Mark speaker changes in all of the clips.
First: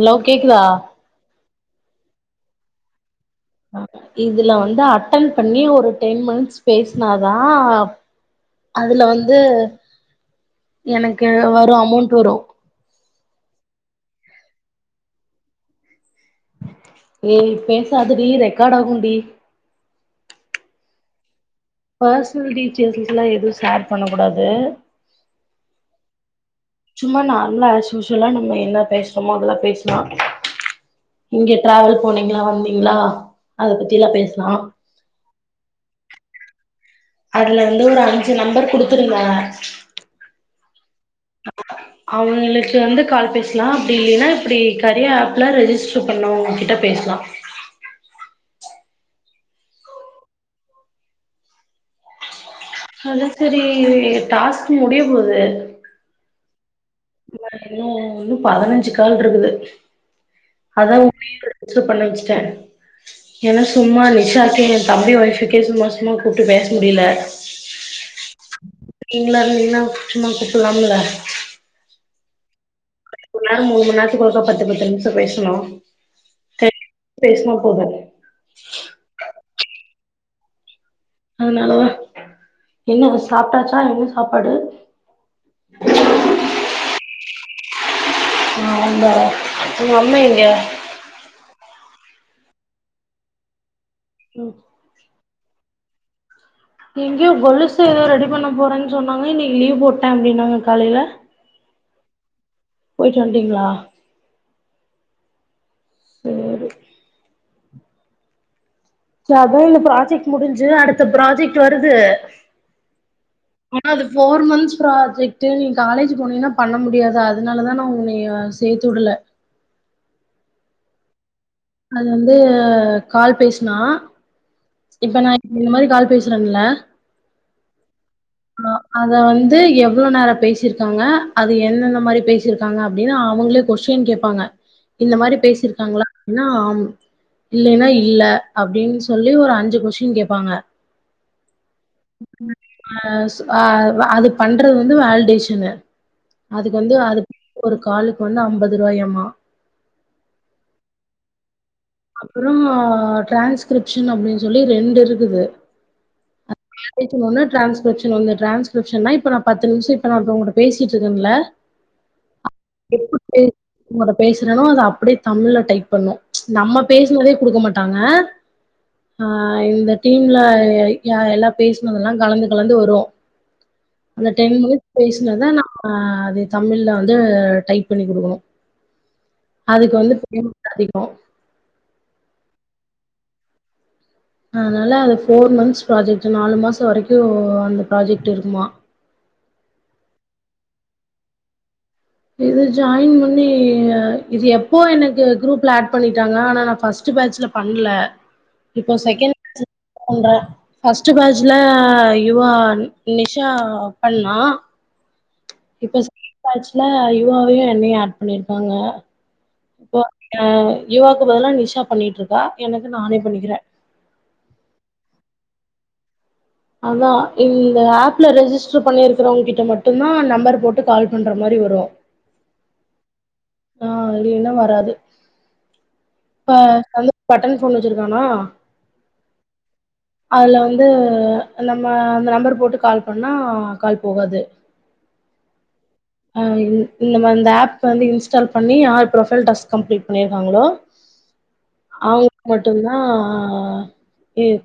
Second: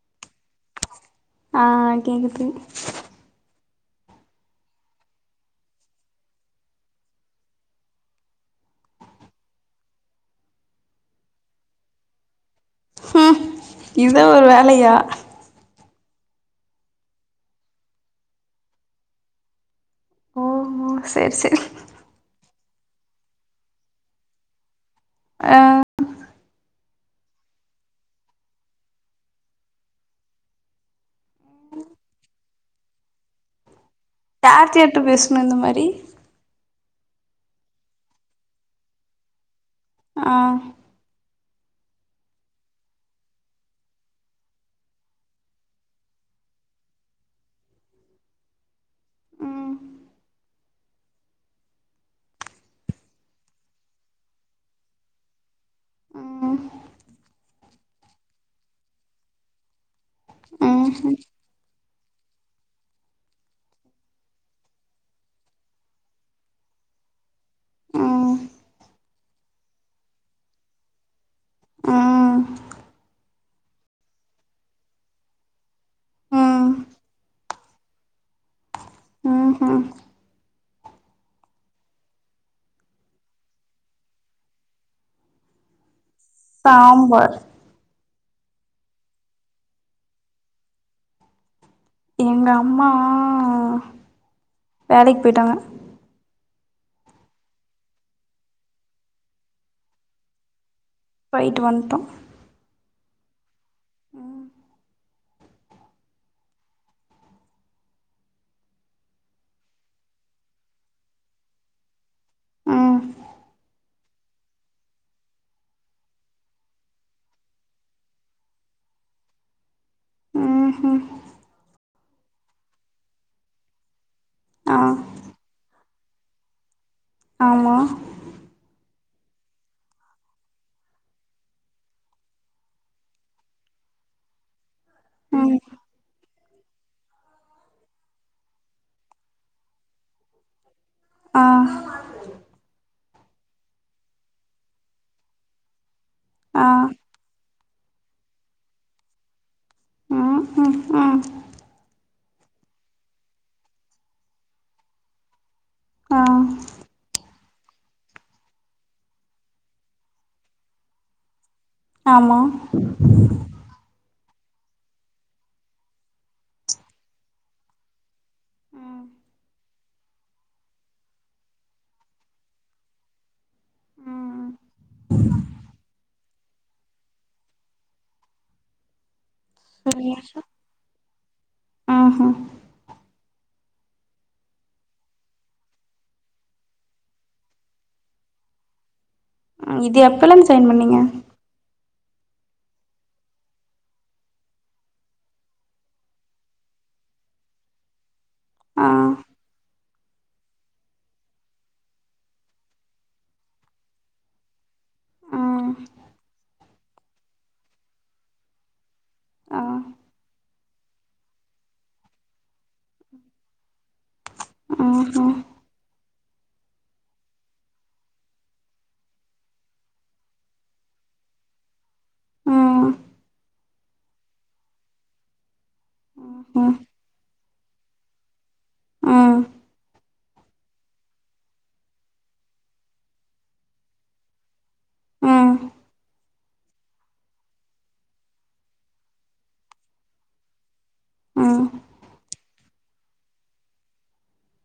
Speaker 1: hello கேக்குதா
Speaker 2: ஆ கேக்குது
Speaker 1: இதுல வந்து அட்டன் பண்ணி ஒரு டென் மினிட்ஸ் பேசுனாதா அதுல வந்து எனக்கு வரு அமௌண்ட் வரும்
Speaker 2: ம் இதா ஒரு வேலையா
Speaker 1: ஏய் பேசாத டி ரெக்கார்ட் ஆகு டி
Speaker 2: ஓ சேர் சேரி
Speaker 1: பர்சனல் டீட்டெயில்ஸ்லா எதுவும் ஷேர் பண்ணக்கூடாது
Speaker 2: ஆ
Speaker 1: [inaudible] சும்மா நார்மலா அசூசலா நம்ம என்ன பேசுறோமோ அதெல்லா பேசலா இங்க டிராவல் போனீங்களா வந்தீங்களா அத பத்தி எல்லா பேச
Speaker 2: டார்ச்சு எட்டு பேசணு இந்த மாரி
Speaker 1: அதுல வந்து ஒரு அஞ்சு நம்பர் குடுத்துருந்த
Speaker 2: ஆ
Speaker 1: [inaudible] அவுங்களுக்கு வந்து கால் பேசலா அப்டி இல்லைன்னா இப்படி கரியா ஆப்ல ரெஜிஸ் ட்டு பண்ணவங்ககிட்ட பேசலா
Speaker 2: ம்
Speaker 1: அத தெரியிது டாஸ்க் முடிய போது
Speaker 2: ம்
Speaker 1: இன்னும் இன்னும் பதினஞ்சு கால் இருக்கு அதா
Speaker 2: ம்ஹும்
Speaker 1: [unintelligible] சு பண்ண வச்சுட்டே ஏன்னா சும்மா நிஷாக்கே என் தம்பி ஒய்ஃபுக்கே சும்மா சும்மா கூப்ட்டு பேச முடியல நீங்களா இருந்தீங்கன்னா சும்மா கூப்பலாம்ல
Speaker 2: ம்
Speaker 1: ஒரு நேரம் மூண் மணி நேரத்துக்கு ஒருக்கா பத்து பத்து நிமிஷம் பேசணு த
Speaker 2: ம் ம்
Speaker 1: பேசுனா போது
Speaker 2: ம் ஹூ
Speaker 1: அதனால தா என்ன சாப்ட்டாச்சா என்ன சாப்பாடு
Speaker 2: சாம்பார்
Speaker 1: ஆமா உங்க அம்மா எங்க
Speaker 2: எங்க அம்மா
Speaker 1: ம்
Speaker 2: வேலைக்கு போயிட்டாங்க
Speaker 1: எங்கேயோ கொலுசு ஏதோ ரெடி பண்ண போறேன்னு சொன்னாங்க இன்னைக்கு லீவ் போட்டே அப்டின் நாங்க காலைல
Speaker 2: போய்ட்டு வன்டோ
Speaker 1: போயிட்டு வன்டீங்களா
Speaker 2: ம்
Speaker 1: சேரி ச அதா இந்த ப்ராஜெக்ட் முடிஞ்சு அடுத்த ப்ராஜெக்ட் வருது
Speaker 2: ம்
Speaker 1: ஆனா அது ஃபோர் மந்த்ஸ் ப்ராஜெக்ட் நீ காலேஜ் போனினா பண்ண முடியாது அதனால தா நான் உன்னைய சேத்துவுடல
Speaker 2: ம் ஹூ
Speaker 1: அது வந்து கால் பேசுனா
Speaker 2: ஆ
Speaker 1: இப்ப நா இந்த மாரி கால் பேசுறேன்ல
Speaker 2: ஆமா
Speaker 1: உஹ [inaudible] அத வந்து எவ்வளோ நேரோ பேசிருக்காங்க அது எந்நெந்த மாதிரி பேசிருக்காங்க அப்படின்னு அவங்களே கொஷ்டின் கேப்பாங்க இந்த மாரி
Speaker 2: ம்
Speaker 1: பேசிருக்காங்களா அப்படின்னா அம் இல்லேன்னா இல்ல அப்படின்னு சொல்லி ஒரு அஞ்சு கொஸ்டின் கேப்பாங்க
Speaker 2: ஆ
Speaker 1: ஆ அது பண்றது வந்து வேலிடேஷனு
Speaker 2: ஆ
Speaker 1: அதுக்கு வந்து அது ஒரு காலுக்கு வந்து அம்பது ரூபாயமா
Speaker 2: ம் ம் ஆ
Speaker 1: அப்புறோ டிரான்ஸ்கிரிப்ஷன் அப்படின்னு சொல்லி ரெண்டு இருக்குது
Speaker 2: ஆ
Speaker 1: ஒன்னு டிரான்ஸ்கிரிப்ஷன் ஒன்னு டிரான்ஸ் கிரிப்ஷன்னா இப்ப நா பத்து நிமிஷோ இப்ப நா உன்கிட்ட பேசிட்டு இருக்கேன்ல
Speaker 2: ஆமா
Speaker 1: எப்ப [unintelligible] உங்கட பேசுறேனோ அத அப்படியே தமிழ்ல டைப் பண்ணனு நம்ம பேசுனதே குடுக்க மாட்டாங்க
Speaker 2: ம்
Speaker 1: ஆ இந்த டீம்ல எல்லா பேசினதெல்லா கலந்து கலந்து வரு அந்த
Speaker 2: ம்
Speaker 1: டென் மினிட்ஸ் பேசுனதா நம்ம அது தமிழில வந்து டைப் பண்ணி குடுக்கணு அதுக்கு வந்து பேமேன்ட் அதிகோ
Speaker 2: ஆ ஆ
Speaker 1: அதனால அது ஃபோர் மந்த்த்ஸ் ப்ராஜெக்ட் நாலு மாசோ வரைக்கு அந்த ப்ராஜெக்ட் இருக்குமா
Speaker 2: இது எப்பேல்ல இருந்நு ஜாயின் பண்ணீங்க
Speaker 1: இது ஜாயின் பண்ணி இது எப்போ எனக்கு குரூப்ல ஆட் பண்ணிட்டாங்க ஆனா நா ஃபர்ஸ்ட்டு பேட்சுல போயி பண்ணல
Speaker 2: ஆ
Speaker 1: இப்போ செகேண்ட் பேஜுல பண்ரே ஃபர்ஸ்ட்டு பேஜூல இவ நிஷா பண்ணா
Speaker 2: ஆ
Speaker 1: இப்போ செக்கேண்ட் பேஜ்ஜூல யவாவையு என்னயையு ஏட் பண்ணிருக்காங்க
Speaker 2: ஆ
Speaker 1: இப்போ யுவாக்கு பதில்லா நிஷா பண்ணிட்டு இருக்கா எனக்கு நானே பண்ணிக்கிறே
Speaker 2: ஆ ஆ
Speaker 1: அதா இந்த ஆப்பி ரெஜிஸ்டர் பண்ணியிருக்கறவங்க கிட்ட மட்டுந் தா நம்பர் போட்டு கால் பண்ணுற மாரி வரு
Speaker 2: ஆ ஆ
Speaker 1: ஆ இல்லேனா வராது ஆ பட்டன் போனு வெச்சிருக்கானா
Speaker 2: ஆனா
Speaker 1: அதி வந்து நம்ம அந்த நம்பர் போட்டு கால் பண்ணா கால் போகாது
Speaker 2: ஆ
Speaker 1: ஆ இந் இந்த நம்ம ஆப் வந்து இன்ஸ்டால் பண்ணி யார் ப்ரொஃபைல் டாஸ்க் கம்ப்ளீட் பண்ணியிருக்காங்களோ
Speaker 2: ஆ
Speaker 1: அவங்கக்கு மட்டுதா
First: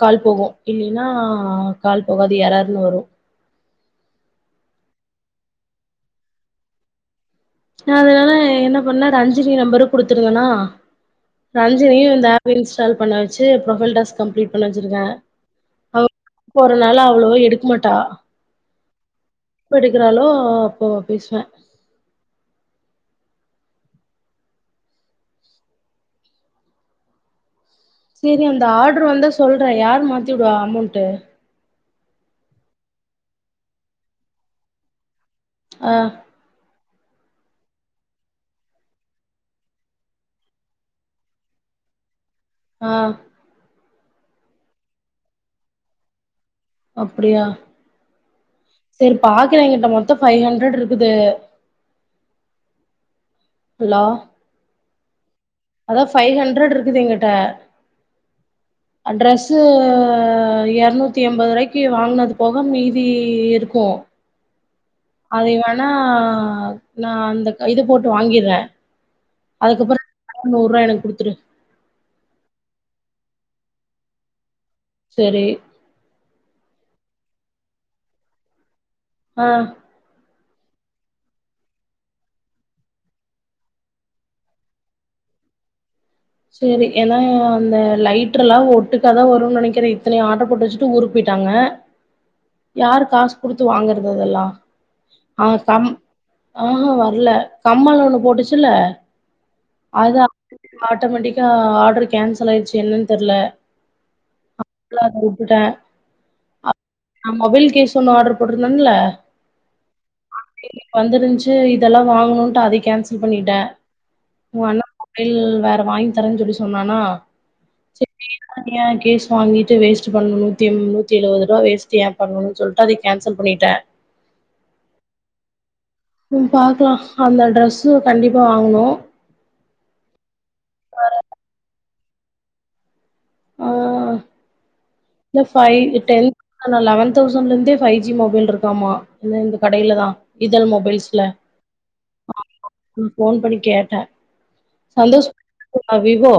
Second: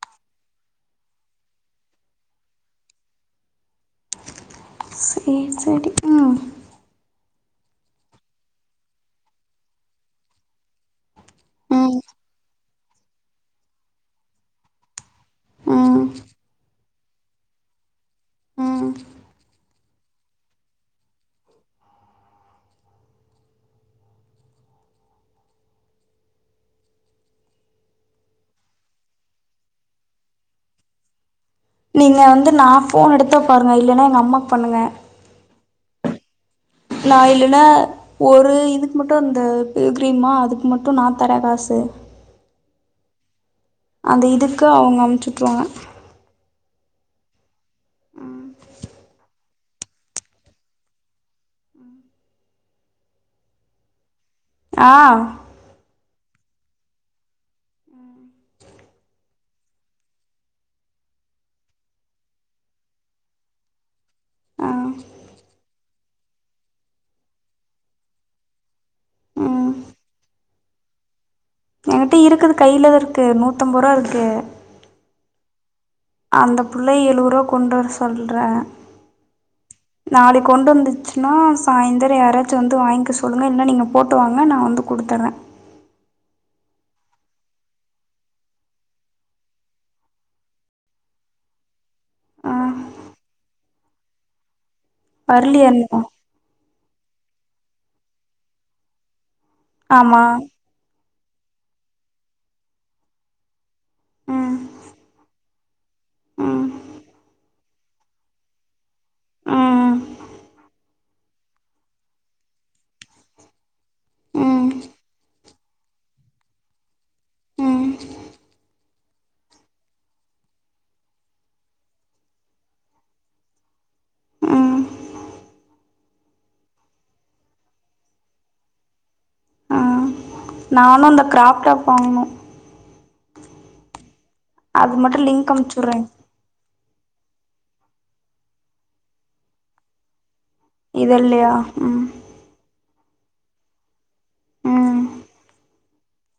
Speaker 1: கால் போகு இல்லினா கால் போகாது எரர்னு வரு
Speaker 2: சே சேரி ம்
Speaker 1: ந அதனால என்ன பண்ண ரஞ்சினி நம்பரு குடுத்திருந்தனா
Speaker 2: ம்
Speaker 1: ரஞ்சனியு இந்த ஆப் இன்ஸ் ஸ்டால் பண்ண வச்சு ப்ரொபைல் டாஸ்க் கம்ப்ளீட் பண்ண வச்சிருக்கே அவ
Speaker 2: ம்
Speaker 1: ஒர்க் போர நால அவ்வளவா எடுக்கமாட்டா
Speaker 2: ம்
Speaker 1: எப்போ எடுக்குறாலோ அப்போ பேசுவே செரி அந்த ஆடரு வந்தா சொல்கிறே யார் மாத்தி விடுவா அமௌண்ட்டு
Speaker 2: நீங்க வந்து நா போன் எடுத்த பாருங்க இல்லைன்னா எங்க அம்மாவுக்கு பண்ணுங்க
Speaker 1: ஆ
Speaker 2: நா இல்லனா ஒரு இதுக்கு மட்டு இந்தந்த கிரீமா அதுக்கு மட்டு நா தரே காசு
Speaker 1: ஆ
Speaker 2: அந்த இதுக்கு அவங்க அமுச்சுட்ருவாங்க
Speaker 1: அப்படியா செரி பாக்கற எங்கிட்ட மொத்தோ ஃபைவ் ஹண்ட்ரட் இருக்குது துலா
Speaker 2: ஆ
Speaker 1: அதாவ் ஃபைவ் ஹண்ட்ரட் இருக்குது எங்கிட்ட அ ட்ரஸ்ஸு இரனூத்தி எம்பாது ரூவாய்க்கி வாங்குனது போக மீதி இருக்கு
Speaker 2: ஆ
Speaker 1: அதைய வேணா நா அந்த இது போட்டு வாங்கிர்றே
Speaker 2: ம்
Speaker 1: அதுக்கப்பறோ [inaudible] நூர்ருவா எனக்கு குடுத்துரு
Speaker 2: எங்கிட்டயூ இருக்குது கையில தா இருக்கு நூத்தம்பது ருவா இருக்கு
Speaker 1: சேரி
Speaker 2: அந்த புள்ளைய எழுவது ரூவா கொண்டு வர சொல்றே
Speaker 1: அ
Speaker 2: நாளைக்கு கொண்டு வந்துச்சுன்னா சாய்ந்தரோ யாராச்சு வந்து வாங்கிக்க சொல்லுங்க இல்லனா நீங்க போட்டு வாங்க நா வந்து குடுத்தர்ற
Speaker 1: சேரி எல்லா அந்த லைட்டர்லா ஒட்டுக்காதா வருன்னு நினைக்கற இத்தனைய ஆட்ட போட்டு வச்சுட்டு ஊருக்கு போயிட்டாங்க
Speaker 2: ஆ
Speaker 1: யாரு காஸ் குடுத்து வாங்கறது இதல்லா ஆ
Speaker 2: வரலையா
Speaker 1: கம்
Speaker 2: இன்னும்
Speaker 1: ஆஹ் வர்ல கம்மள் ஒண்ணு போட்டுச்சுல்ல
Speaker 2: ஆமா
Speaker 1: ஆட்டமெட்டிக்கா ஆர்டரு கேன்சல் ஆயிடுச்சு என்னன்னு தெர்ல
Speaker 2: ம்
Speaker 1: [inaudible] அத விட்டுட்ட
Speaker 2: ம்
Speaker 1: [inaudible] நா மொபல் கேஸ் போனு ஆர்டர் போட்ருந்தல்ல
Speaker 2: ம்
Speaker 1: வந்திருந்ச்சு இதெல்லா வாங்கனுன்ட்டு அத கேன்சல் பண்ணிட்டே உ
Speaker 2: ம்
Speaker 1: அண்ணா மொபைல் வா வாங்கி தரன்னு சொல்லி சொன்னானா
Speaker 2: ம்
Speaker 1: [inaudible] கேஸு வாங்கீட்டு வேஸ்ட் பண்ணணு நூத்தியெம் நூத்தி எழுவது ருவா வேஸ்ட் ஏ பண்ணணு சொல்லிட்டு அதைய கேன்சல் பண்ணிட்ட
Speaker 2: ம்
Speaker 1: ம் பாக்லா அந்த ட்ரெஸ்ஸு கண்டிப்பா வாங்கணு
Speaker 2: அ நானு அந்த கிராப் டாப் வாங்குனு
Speaker 1: [unintelligible]
Speaker 2: அது மட்டுல்
Speaker 1: ந்த ஃபைவ் டென் அனா லெவன் தௌசண்ட்ல இருந்தே ஃபைவ் ஜி மொபைல் இருக்காமா இன்ன இந்த கடையில தா இதழ் மொப
Speaker 2: இதழ்லயா ம்
Speaker 1: [inaudible] ஃபோன் பண்ணி கேட்ட
Speaker 2: ம் ம்
Speaker 1: சந்தோஷ் [inaudible] விவோ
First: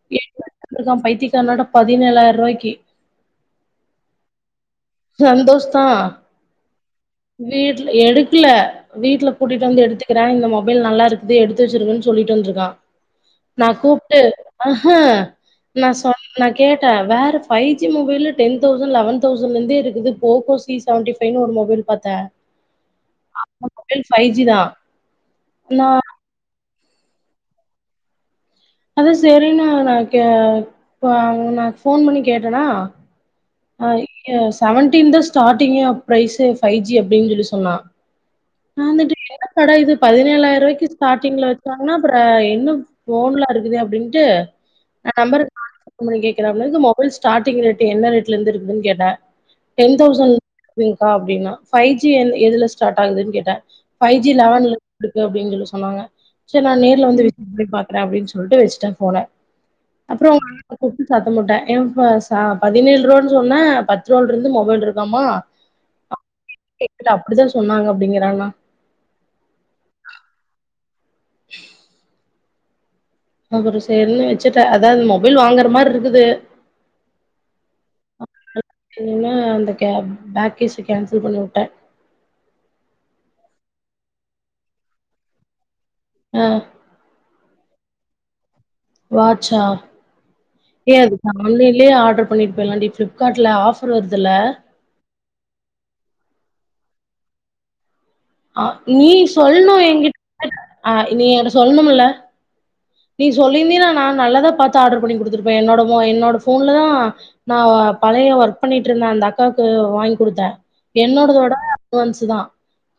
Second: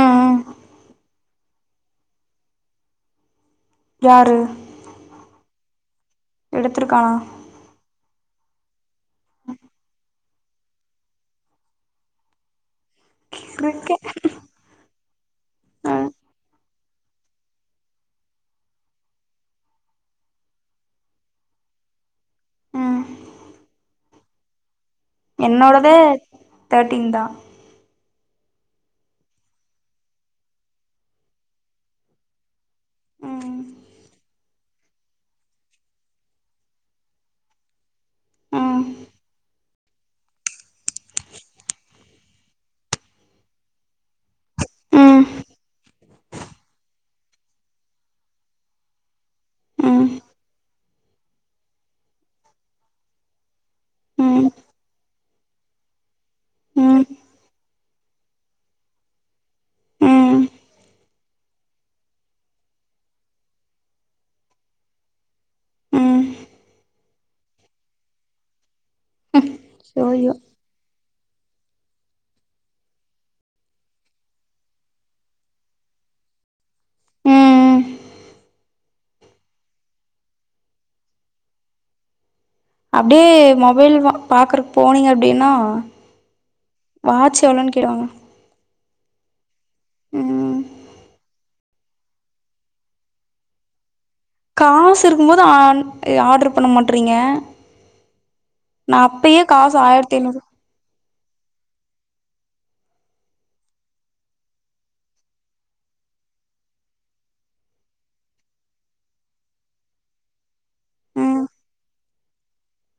Speaker 2: ம்
Speaker 1: [unintelligible] பைத்தியக்காரனாட்டோ பதினேழாயிரூவாய்க்கு
Speaker 2: யாரு
Speaker 1: சந்தோஷ் தா
Speaker 2: எடுத்துருக்கானா
Speaker 1: வீட்ல எடுக்கல வீட்டுல கூட்டிட்டு வந்து எடுத்துக்கிற இந்த மொபைல் நல்லா இருக்குது எடுத்து வெச்சிருங்கன்னு சொல்லீட் வந்துருக்கா நா
Speaker 2: இருக்கேன்
Speaker 1: கூப்ட்டு அஹ நா
Speaker 2: ஆ
Speaker 1: சொன் நா கேட்ட வேற ஃபைவ் ஜி மொபைல்ல டென் தௌசண்ட் லெவன் தௌசண்ல இருந்தே இ இதுது போக்கோ சி செவன்டி ஃபைவ்னு ஒரு மொபைல் பாத்த
Speaker 2: ம்
Speaker 1: அந்த மொபைல் ஃபைவ் ஜி தா
Speaker 2: என்னோடதே தேட்டீன் தா
Speaker 1: அதுவு சேரீன்னு நா கே ப நா ஃபோன் பண்ணி கேட்டன்னா
Speaker 2: ம்
Speaker 1: அய்யோ செவன்டீன் தா ஸ்டாட்டிங்கே ப்ரைஸு ஃபை ஜி அப்டின் சொல்லி சொன்னா
Speaker 2: ம்
Speaker 1: நா வந்துட்டு என்ன கட இது பதினேழாய்ர்ருவாய்க்கு ஸ்டாட்டிங்ல வெச்சாங்கன்னா அப்பறோ இன்னு ஃபோன்லா இருக்குதே அப்டின்ட்டு நா
Speaker 2: ம்
Speaker 1: நம்பரு [inaudible] ஃபோன் பண்ணி கேக்கறார்ன்னதுக்கு மொபைல் ஸ்டாட்டிங் ரேட் என்ன ரேட்லர்ந்து இருக்குதுன் கேட்ட டென்
Speaker 2: ம்
Speaker 1: தௌசண்ங்க்கா அப்டின்னா ஃபை ஜி எல எதுல ஸ்டாட் ஆகுதுன் கேட்ட ஃபை ஜி
Speaker 2: ம்
Speaker 1: லெவன்லருக்கு அப்டின் சொல்லி சொன்னாங்க செரி நா
Speaker 2: ம்
Speaker 1: நேர்ல வந்து [inaudible] பாத் துக்றே அப்டின் சொல்ட்டு வெஸ்ட்டே ஃபோன அப்றோ
Speaker 2: ம்
Speaker 1: உங்க அண்ணன கூப்ட்டு சத்தம் போட்டே ஏம்ஃபாசா பதினேழு ருவான் சொன்ன பத்துருவால்ருந்து மொபைல்ருக்காமா
Speaker 2: ம்
Speaker 1: இல்ல அப்பிடிதா சொன்னாங்க அப்டிங்கிறான்னா
Speaker 2: ம் சோ ஐயோ
Speaker 1: அப்பறோ சேரின் வெச்சிட்ட அதாவ்து மொபைல் வாங்கற மார்ருக்குது
Speaker 2: ம்
Speaker 1: இனிமே அந்த கேப் பேக்கேஸ கேன்சல் பண்ணி விட்டே
Speaker 2: அப்டியே மொபைல் வா பாக்கறக் போனீங்க அப்டின்னா
Speaker 1: அ
Speaker 2: வாட்ச் எவ்ளோன் கேட்டுவாங்க
Speaker 1: வாட்ச்சா
Speaker 2: ம்
Speaker 1: ஏ அது நா ஆன்லைன்லே ஆட்ரு பண்ணீர்க்கலாண்டி ஃப்லிப்காட்ல ஆஃபர் வர்துல்ல
Speaker 2: காஸ் இருக்கும்போது ஆன் அ ஆட்ரு பண்ண மாட்றீங்க
Speaker 1: ஆ
Speaker 2: நா
Speaker 1: நீ
Speaker 2: அப்பயே
Speaker 1: சொல்ணு
Speaker 2: காசு ஆயிரத்தி
Speaker 1: எங்கிட்
Speaker 2: ஐநூறு
Speaker 1: ஆ நீ என்ட்ட சொல்ணுமில்ல நீ சொல்லீர்ந்தீன்னா நா நல்லதா பாத்து ஆட்ரு பண்ணி குடுத்திருப்பே என்னோட மொ என்னோட ஃபோன்ல தா நா வ பழைய ஒர்க் பண்ணிட்ருந்த அந்த அக்காக்கு வாய்ங் குடுத்தே
Speaker 2: ம்
Speaker 1: என்னோடதோட அட்வான்ஸு தா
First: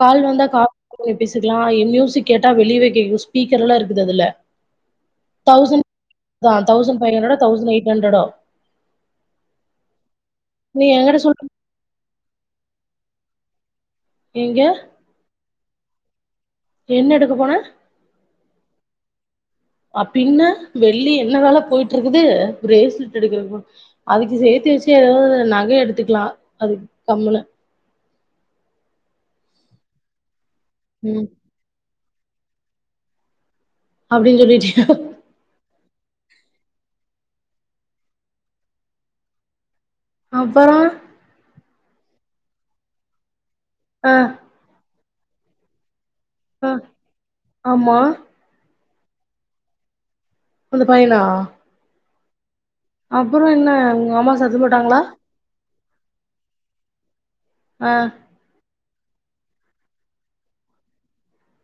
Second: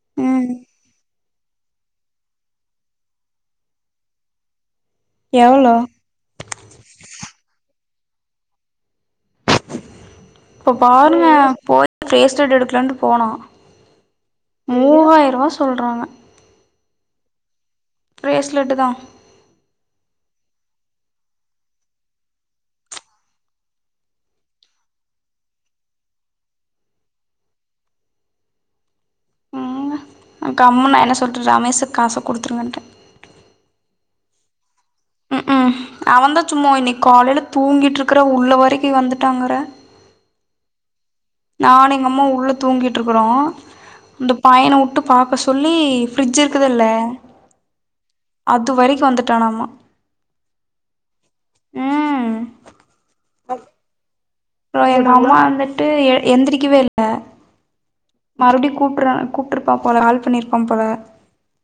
Speaker 1: கால் வந்தா
Speaker 2: ம்
Speaker 1: கா [inaudible] போய்ரு பேசிக்கலா அ ஒரு மியூசிக் கேட்டா வெளியவே கேக்கு ஸ்பீக்கர் எல்லா இருக்குது அதுல
Speaker 2: எவ்ளோ
Speaker 1: தௌசண் [inaudible] தா தௌசண்ட் ஃபை ஹண்ட்ரடோ தௌசண் எய்ட் ஹண்ட்ரடோ
Speaker 2: இப்ப
Speaker 1: நீ என்கிட்ட
Speaker 2: பாருங்க
Speaker 1: சொல்
Speaker 2: போய் ஃபேஸ் ஸ்டட் எடுக்கலான்ட்டு போனோ
Speaker 1: எங்க
Speaker 2: மூவாய்ர்ருவா சொல்றாங்க
Speaker 1: என்ன எடுக்க போன
Speaker 2: ப்ரேஸ்லெட்டு தா
Speaker 1: அப்பின்னா வெள்ளி என்ன வெல போய்ட்ருக்குது ப்ரேஸ்லெட்டு எடுக்கறக்கு அதுக்கு சேத்தி வெச்சி எதாவ்து நக எடுத்துக்கலா அது கம்மலோ
Speaker 2: ஆ கம்முன் நா என்ன
Speaker 1: ம்
Speaker 2: சொல்ட்டே ரமேசுக் காச குடுத்துருங்கன்ட்டே
Speaker 1: அப்டின் சொல்லீட்டியோ
Speaker 2: ம்க்ம் அவந்தா சும்மா இன்னைக் காலைல தூங்கிட்ருக்கற உள்ள வரைக்கு வந்துட்டாங்கற
Speaker 1: அப்பறோ
Speaker 2: நானு எங்க அம்மாவு உள்ள தூங்கிட்ருக்கறோ
Speaker 1: ஆ
Speaker 2: இந்த பையன உட்டு பாக்க சொல்லி ஃப்ரிட்ஜ்
Speaker 1: ஆ
Speaker 2: இருக்குதுல்ல
Speaker 1: ஆமா
Speaker 2: அதுவரைக்கு வந்துட்டானாமா
Speaker 1: அந்த பையனா
Speaker 2: ம்
Speaker 1: அப்பறோ என்ன உங்க அம்மா சத்
Speaker 2: அப்றோ எங்க அம்மா வந்துட்டு எ எந்திரிக்கவே இல்ல
Speaker 1: அ
Speaker 2: மறுப்டியு கூட்ற கூப்ட்ருப்பா போல கால் பண்ணீர்ப்பா போல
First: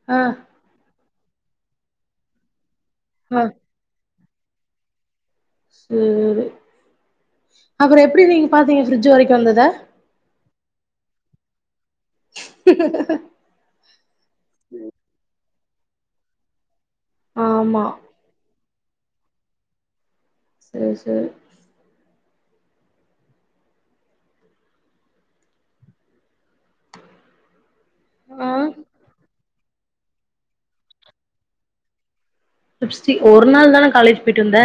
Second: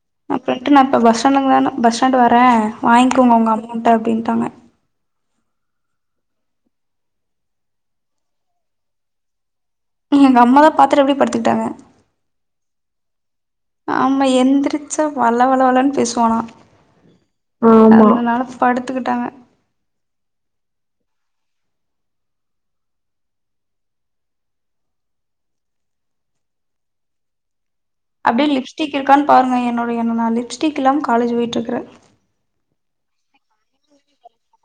Speaker 1: ஆ
Speaker 2: ப்ரெண்ட்டு நா இப்போ பஸ் ஸ்டாண்டுலங்க வேனா பஸ் ஸ்டண்டு வர்ரே வாங்கோங்க
Speaker 1: ஆ
Speaker 2: உங்க அமௌண்ட்ட அப்டின்ட்டாங்க
Speaker 1: ம் அப்பற எப்டி நீங்க பாத்தீங்க ஃப்ரிட்ஜு வரைக்கு வந்தத
Speaker 2: எங்க அம்மாதா பாத்துட்டு அப்டி படுத்துக்ட்டாங்க
Speaker 1: ஹ் ஹ ஹ
Speaker 2: ஆமா எந்திரிச்சா வளவளவலன்னு பேசுவானா ஆமா அதனால படுத்துக்கிட்டாங்க
Speaker 1: சேர் சேரி
Speaker 2: அப்டி
Speaker 1: ஆ
Speaker 2: லிப்ஸ்டிக் இருக்கான் பாருங்க என்னோட என்ன நா லிப்ஸ்டிக் இல்லாம காலேஜ் போயிட்ருக்கிற
Speaker 1: லிப்ஸ்டிக் ஒரு நாள் தான காலேஜ் போயிட்டு வந்த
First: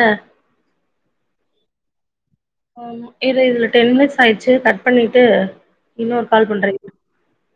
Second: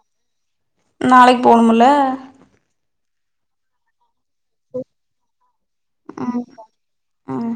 Speaker 2: நாளைக் போணும்முல
Speaker 1: இரு இதுல டென் மினிட்ஸ் ஆயிடுச்சு கட் பண்ணிட்டு இன்னோர்
Speaker 2: ஆமா
Speaker 1: கால் பண்றேங்
Speaker 2: ம்